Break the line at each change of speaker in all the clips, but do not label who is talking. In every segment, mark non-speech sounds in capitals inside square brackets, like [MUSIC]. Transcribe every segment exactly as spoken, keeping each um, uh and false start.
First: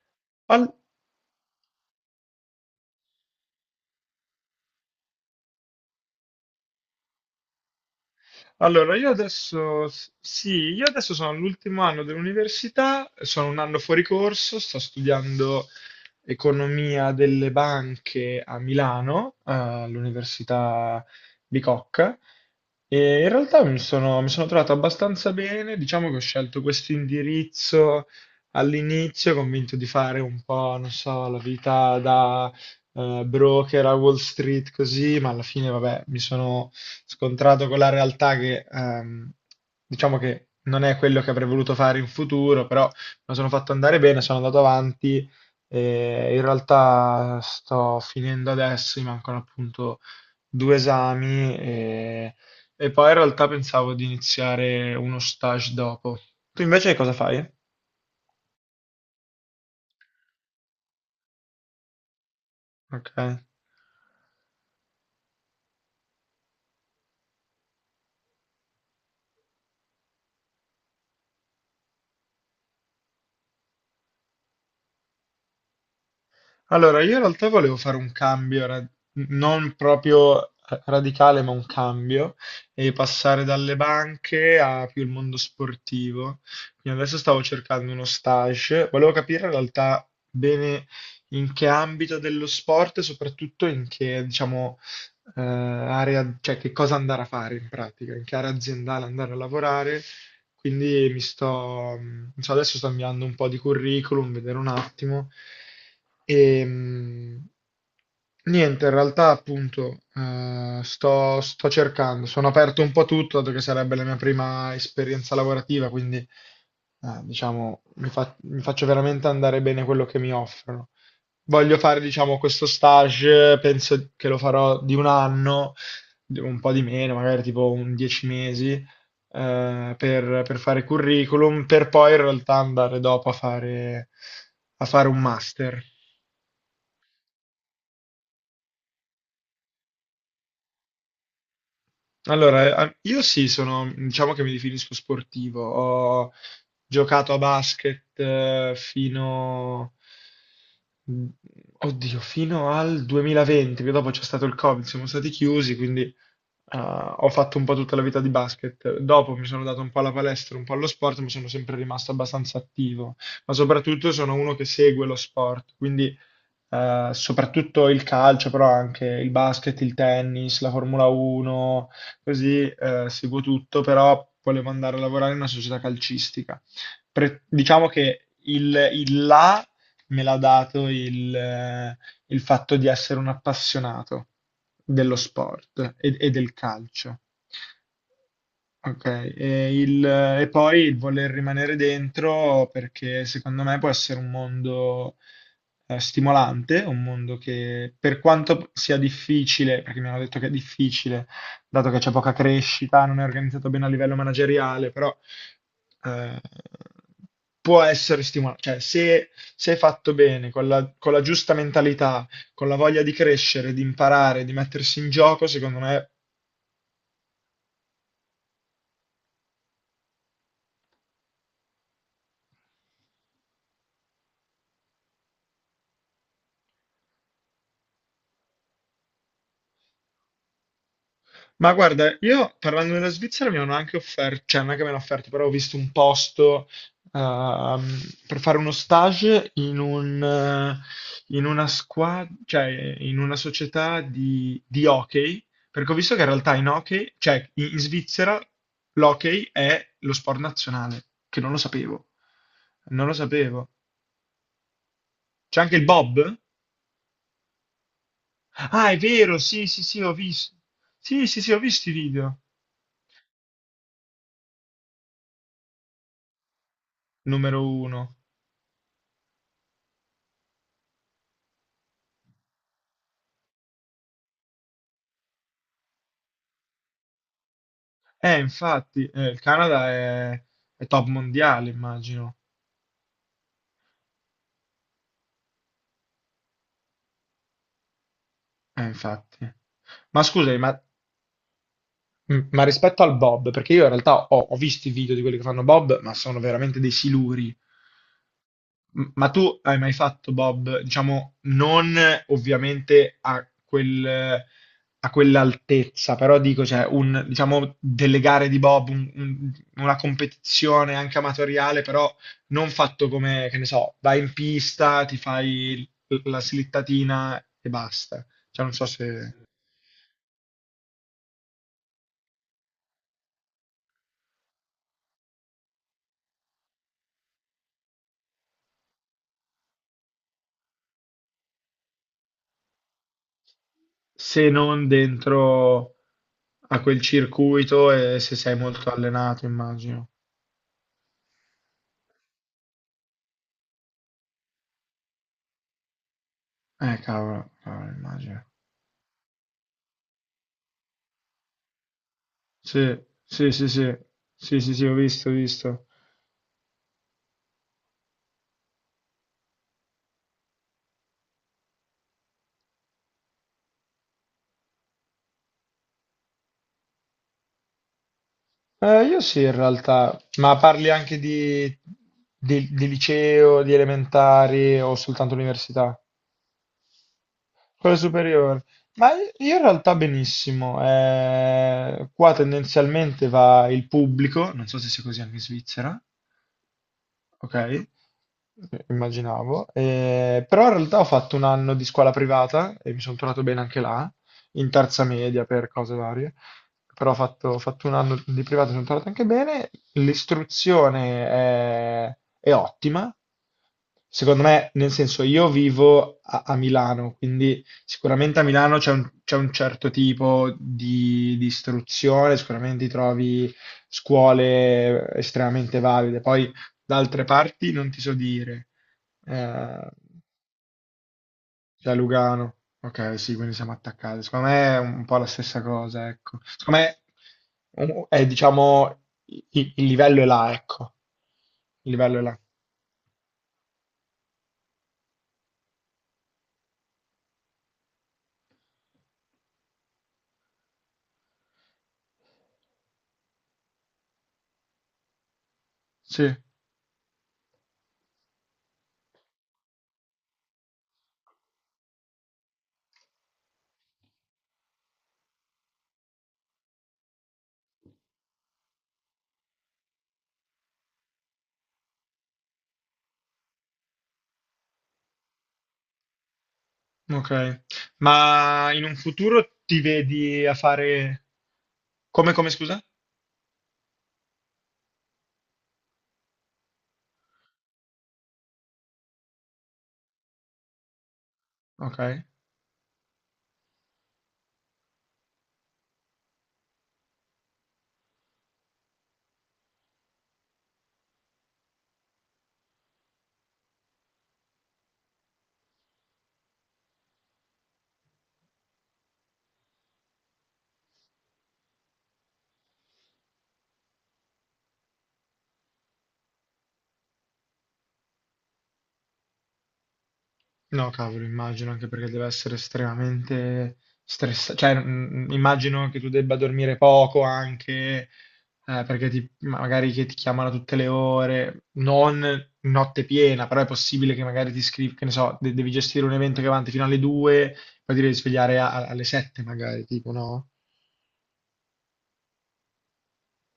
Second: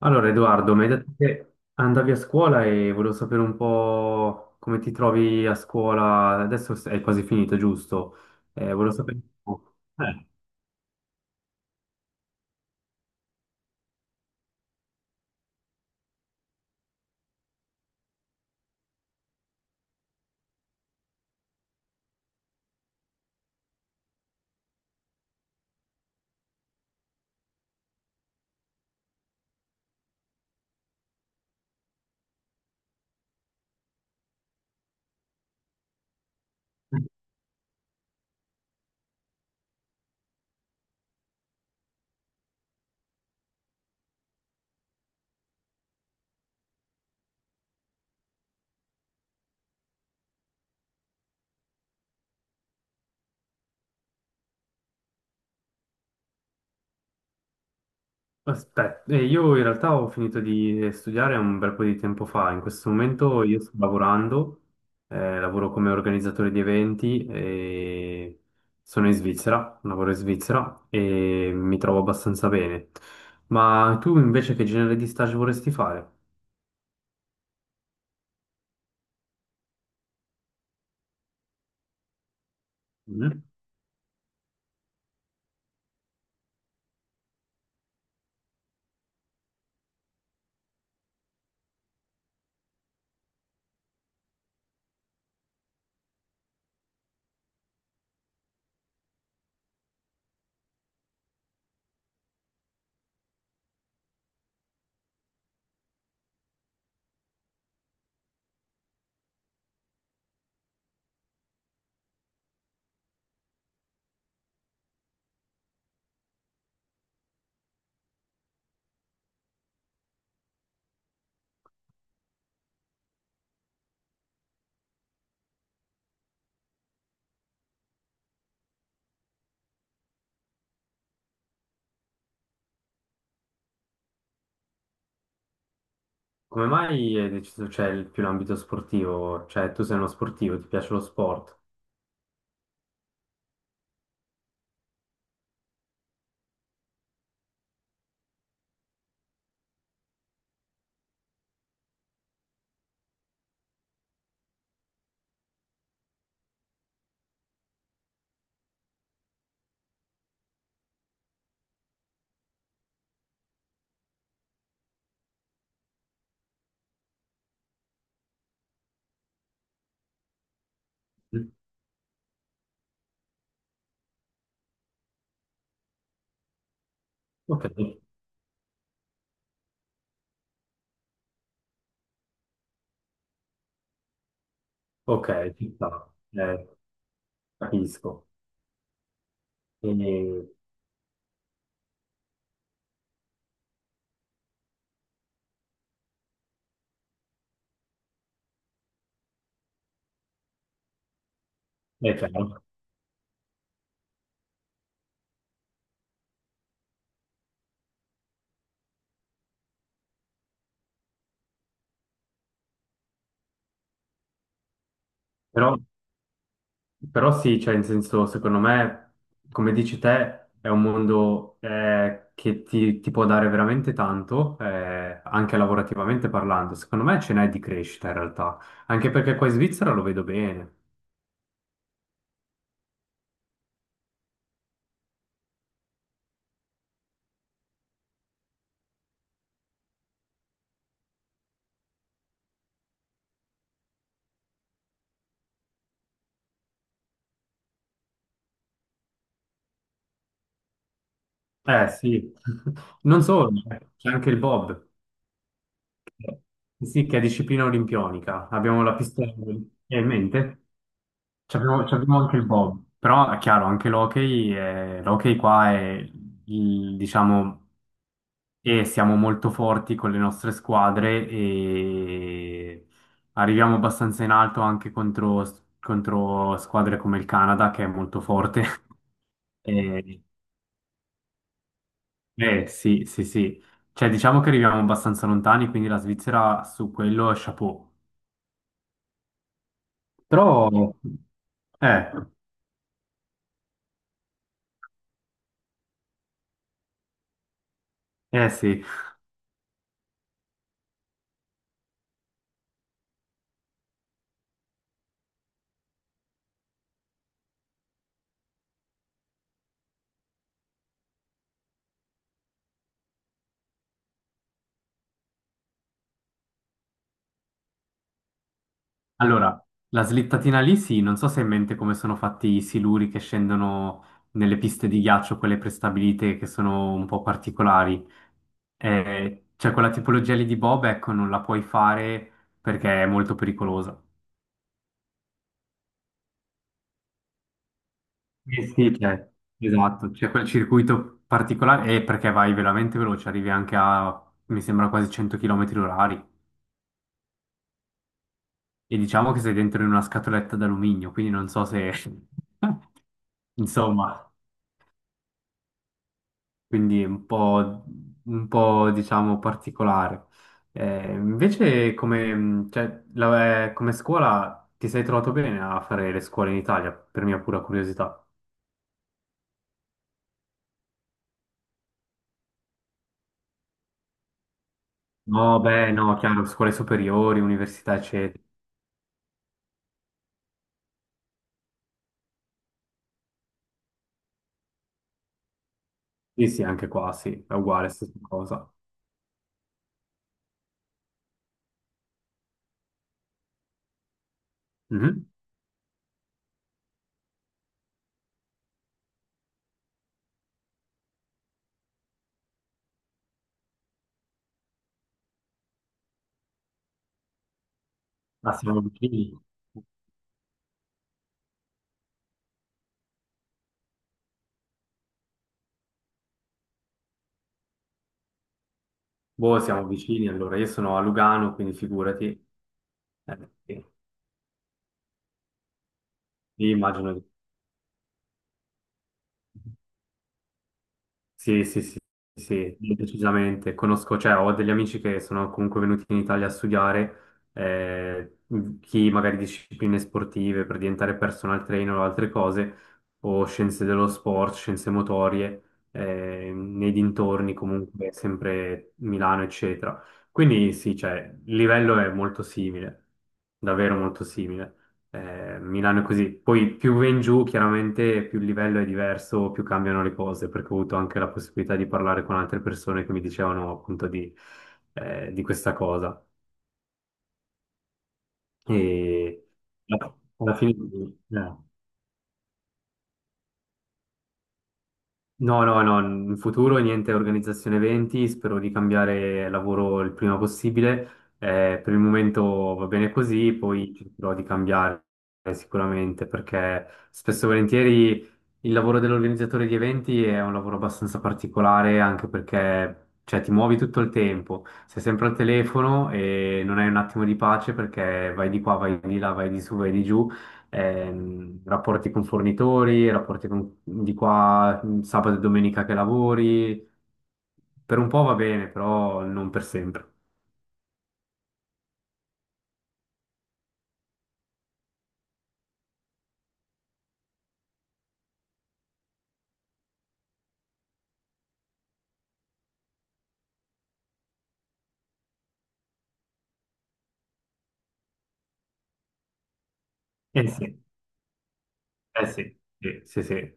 Allora,
Al-
Edoardo, mi hai detto che andavi a scuola e volevo sapere un po' come ti trovi a scuola. Adesso è quasi finito, giusto? Eh, volevo
Allora, io
sapere un po'.
adesso, s-
Eh,
sì, io adesso sono all'ultimo anno dell'università, sono un anno fuori corso, sto studiando economia delle banche a Milano, eh, all'Università Bicocca, e in realtà mi sono, mi sono trovato abbastanza bene, diciamo che ho scelto questo indirizzo all'inizio, convinto di fare un po', non so, la vita eh, broker a Wall Street così, ma alla fine, vabbè, mi sono scontrato con la realtà che ehm, diciamo che non è quello che avrei voluto fare in futuro, però mi sono fatto andare bene, sono andato avanti e in realtà sto finendo adesso, mi mancano appunto due esami e, e poi in realtà pensavo di iniziare uno stage dopo. Tu invece cosa fai?
aspetta, eh, io in realtà ho finito di studiare un bel po' di tempo fa. In questo
Ok.
momento io sto lavorando, eh, lavoro come organizzatore di eventi e sono in Svizzera, lavoro in Svizzera e mi trovo abbastanza bene. Ma tu invece che genere di stage vorresti fare?
Allora, io in realtà volevo fare un cambio, ra- non proprio radicale, ma un cambio, e passare dalle banche a più il mondo sportivo. Quindi adesso stavo cercando uno stage, volevo capire in realtà bene in che ambito dello sport e soprattutto in che, diciamo, eh, area, cioè che cosa andare a fare in pratica, in che area aziendale andare a lavorare, quindi mi sto, mh, cioè adesso sto inviando un po' di curriculum, vedere un attimo. E, mh, niente, in realtà appunto eh, sto, sto cercando, sono aperto un po' a tutto, dato che sarebbe la mia prima esperienza lavorativa, quindi eh, diciamo mi, fa- mi faccio veramente andare bene quello che mi offrono. Voglio fare, diciamo, questo stage, penso che lo farò di un anno, di- un po' di meno, magari tipo un dieci mesi eh, per, per fare curriculum, per poi in realtà andare dopo a fare, a fare un master.
Come mai hai deciso, cioè, il- più l'ambito sportivo? Cioè, tu sei uno sportivo, ti piace lo sport?
Allora, eh, io sì, sono, diciamo che mi definisco sportivo. Ho giocato a basket eh, fino, mm, oddio, fino al duemilaventi, che dopo c'è stato il Covid, siamo stati chiusi, quindi eh, ho fatto un po' tutta la vita di basket. Dopo mi sono dato un po' alla palestra, un po' allo sport, ma sono sempre rimasto abbastanza attivo. Ma soprattutto sono uno che segue lo sport, quindi eh, soprattutto il calcio, però anche il basket, il tennis, la Formula
Mm.
uno, così eh, seguo tutto, però volevo andare a lavorare in una società calcistica. Pre-
Ok,
diciamo che il, il là me l'ha dato il, eh, il fatto di essere un appassionato dello
ok, ci
sport
sta,
e, e del
eh,
calcio.
capisco.
Ok, e, il- e
E-
poi il voler rimanere dentro perché secondo me può essere un mondo eh, stimolante, un mondo che per quanto sia difficile, perché mi hanno detto che è difficile, dato che c'è
è
poca
chiaro.
crescita, non è organizzato bene a livello manageriale, però eh, può essere stimolante. Cioè, se, se è fatto bene, con la, con la giusta mentalità, con la voglia di crescere, di imparare, di mettersi in gioco,
Però,
secondo me.
però sì, cioè, in senso, secondo me, come dici te, è un mondo eh, che ti, ti può dare veramente tanto, eh, anche lavorativamente parlando. Secondo me ce n'è di crescita, in realtà. Anche perché qua in Svizzera lo vedo bene.
Ma guarda, io parlando della Svizzera mi hanno anche offerto, cioè non è che mi hanno offerto, però ho visto un posto ehm, per fare uno stage in un, eh, in una squadra, cioè in una società di, di hockey, perché ho visto che in realtà in hockey, cioè in, in Svizzera l'hockey è lo sport nazionale, che non lo
Eh,
sapevo,
sì. [LAUGHS]
non lo
Non solo,
sapevo.
c'è anche il Bob.
C'è anche il Bob?
Sì, che è disciplina olimpionica. Abbiamo
Ah,
la
è
pistola
vero, sì, sì,
è
sì,
in
ho visto.
mente.
Sì, sì, sì,
Ci
ho
abbiamo,
visto i
ci abbiamo anche
video.
il bob. Però è chiaro, anche l'hockey, è- l'hockey qua è, il- diciamo,
Numero uno.
e siamo molto forti con le nostre squadre e arriviamo abbastanza in alto anche contro, contro squadre come il Canada, che è molto
Eh,
forte. [LAUGHS]
infatti, eh, il Canada
Eh,
è, è top mondiale, immagino.
eh, sì, sì, sì. Cioè, diciamo che arriviamo abbastanza lontani, quindi la Svizzera su quello è chapeau.
Eh, infatti. Ma
Però,
scusami, ma,
eh,
m- ma rispetto al Bob, perché io in realtà ho, ho visto i video di quelli che fanno Bob, ma sono veramente dei siluri.
eh sì.
M- Ma tu hai mai fatto Bob, diciamo, non eh, ovviamente a quel, a quell'altezza, però dico, cioè, un, diciamo, delle gare di Bob, un- un- una competizione anche amatoriale, però non fatto come, che ne so, vai in pista, ti fai l- la slittatina e basta. Cioè, non so se,
Allora, la slittatina lì sì, non so se hai in mente come sono fatti i siluri che scendono nelle piste di ghiaccio, quelle prestabilite che sono un po' particolari. Eh, cioè, quella tipologia lì di Bob, ecco, non la puoi fare perché è molto pericolosa.
se non dentro a quel circuito e se sei
Eh
molto
sì, cioè,
allenato, immagino.
esatto, c'è quel circuito particolare e perché vai veramente veloce, arrivi anche a, mi sembra, quasi cento chilometri orari.
Eh, cavolo, cavolo, immagino.
E diciamo che sei dentro in una scatoletta d'alluminio, quindi non so se... [LAUGHS]
Sì, sì, sì, sì,
Insomma,
sì, sì, sì, ho visto, ho visto.
quindi è un po', un po', diciamo particolare. Eh, invece come, mh, cioè, la- eh, come scuola ti sei trovato bene a fare le scuole in Italia, per mia pura curiosità?
Eh, io sì, in realtà, ma parli anche di, di- di liceo, di elementari o soltanto
No, beh,
università?
no, chiaro, scuole superiori, università,
Quello
eccetera.
superiore. Ma io in realtà benissimo. Eh, qua tendenzialmente va il pubblico, non so se sia così anche in Svizzera.
Sì, sì, anche qua, sì, è
Ok.
uguale, stessa cosa.
Immaginavo. Eh, però in realtà ho fatto un anno di scuola privata e mi sono trovato bene anche là, in terza
Mhm.
media per cose varie, però ho fatto, ho fatto un anno di privata e sono trovato anche bene, l'istruzione è, è ottima, secondo me, nel senso io vivo a, a Milano, quindi sicuramente a
Ah,
Milano
siamo
c'è un, c'è
vicini.
un certo tipo di, di istruzione, sicuramente ti trovi scuole estremamente valide, poi da altre parti non ti so dire.
Boh, siamo
Eh,
vicini, allora, io sono a Lugano, quindi
cioè
figurati.
Lugano. Ok, sì,
Eh,
quindi siamo
sì,
attaccati. Secondo me è un po' la stessa cosa, ecco.
sì,
Secondo me
immagino.
um, è, diciamo, i- i- il livello è là, ecco.
Sì, sì,
Il
sì,
livello è là.
sì, sì, decisamente. Conosco, cioè, ho degli amici che sono comunque venuti in Italia a studiare, eh, mhmm, chi magari discipline sportive per diventare personal trainer o altre cose, o scienze dello sport, scienze motorie,
Sì,
eh, nei dintorni comunque, sempre Milano, eccetera. Quindi sì, cioè, il livello è molto simile, davvero molto simile. Eh, Milano è così. Poi più va in giù, chiaramente più il livello è diverso, più cambiano le cose, perché ho avuto anche la possibilità di parlare con altre persone che mi dicevano appunto di, eh, di questa cosa.
ok. Ma in un
E
futuro ti
alla
vedi a
alla fine,
fare...
eh.
Come, come, scusa?
No, no, no, in futuro niente organizzazione eventi, spero di cambiare lavoro il prima possibile. Eh, per
Ok.
il momento va bene così, poi cercherò di cambiare sicuramente perché spesso e volentieri il lavoro dell'organizzatore di eventi è un lavoro abbastanza particolare anche perché cioè, ti muovi tutto il tempo, sei sempre al telefono e non hai un attimo di pace perché vai di qua, vai di là, vai di su, vai di giù ehm, rapporti con fornitori, rapporti con- di qua, sabato e domenica che lavori. Per un po' va bene, però non per sempre.
No, cavolo, immagino, anche perché deve essere estremamente stressante. Cioè, mm, mm, immagino che tu debba dormire poco anche, eh, perché ti- magari che ti chiamano a tutte le ore, non notte piena, però è possibile che magari ti scrivi, che ne so, de- devi gestire un evento che va avanti fino alle due, poi ti devi svegliare a- alle sette magari, tipo,
Eh
no?
sì, eh sì, sì, sì, sì.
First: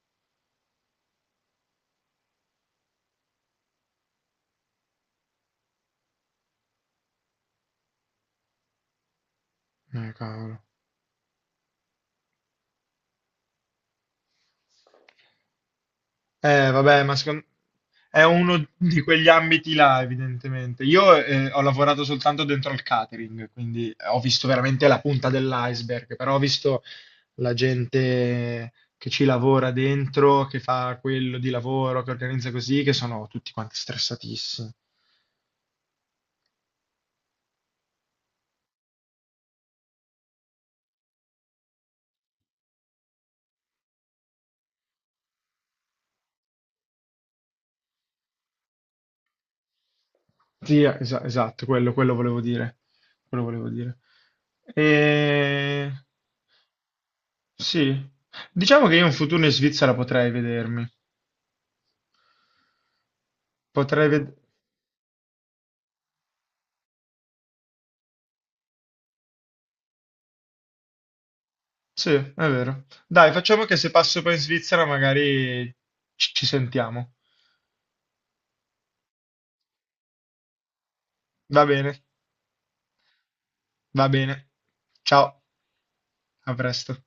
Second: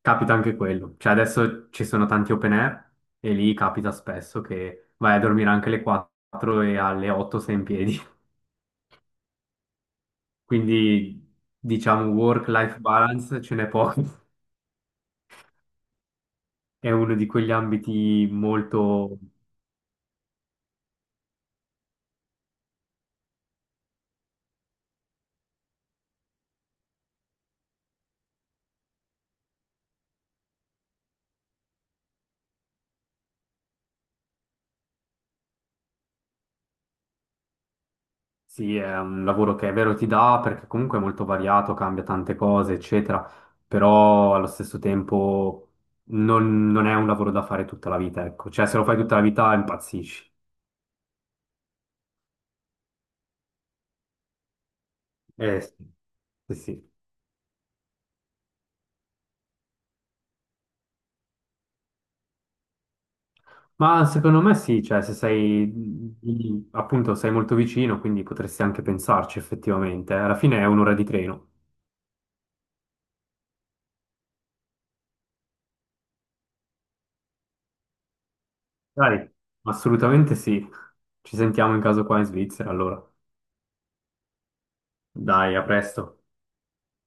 Capita anche quello. Cioè adesso ci sono tanti open air e lì capita spesso che vai a dormire anche alle quattro e alle otto sei in piedi. [LAUGHS]
Eh, cavolo.
Quindi diciamo work-life balance ce n'è poco. [LAUGHS]
Eh,
È
vabbè, ma
uno di
secondo...
quegli
è
ambiti
uno di
molto.
quegli ambiti là, evidentemente. Io eh, ho lavorato soltanto dentro il catering, quindi eh, ho visto veramente la punta dell'iceberg, però ho visto la gente che ci lavora dentro, che fa quello di lavoro, che organizza così, che sono tutti quanti stressatissimi.
Sì, è un lavoro che è vero ti dà perché comunque è molto variato, cambia tante cose, eccetera, però allo stesso tempo non, non è un lavoro da fare tutta la vita, ecco. Cioè, se lo fai tutta la vita impazzisci.
Sì, esa- esatto, quello, quello volevo dire. Quello volevo dire.
Eh, sì,
E...
sì, sì.
Sì, diciamo che io un futuro in Svizzera potrei vedermi.
Ma
Potrei vedere.
secondo me sì, cioè, se sei, lì, appunto, sei molto vicino, quindi potresti anche pensarci effettivamente. Eh. Alla fine è un'ora di treno.
Sì, è vero. Dai, facciamo che se passo poi in Svizzera magari ci ci sentiamo.
Dai, assolutamente sì. Ci
Va
sentiamo in
bene,
caso qua in Svizzera, allora.
va bene. Ciao,
Dai, a presto.
a presto.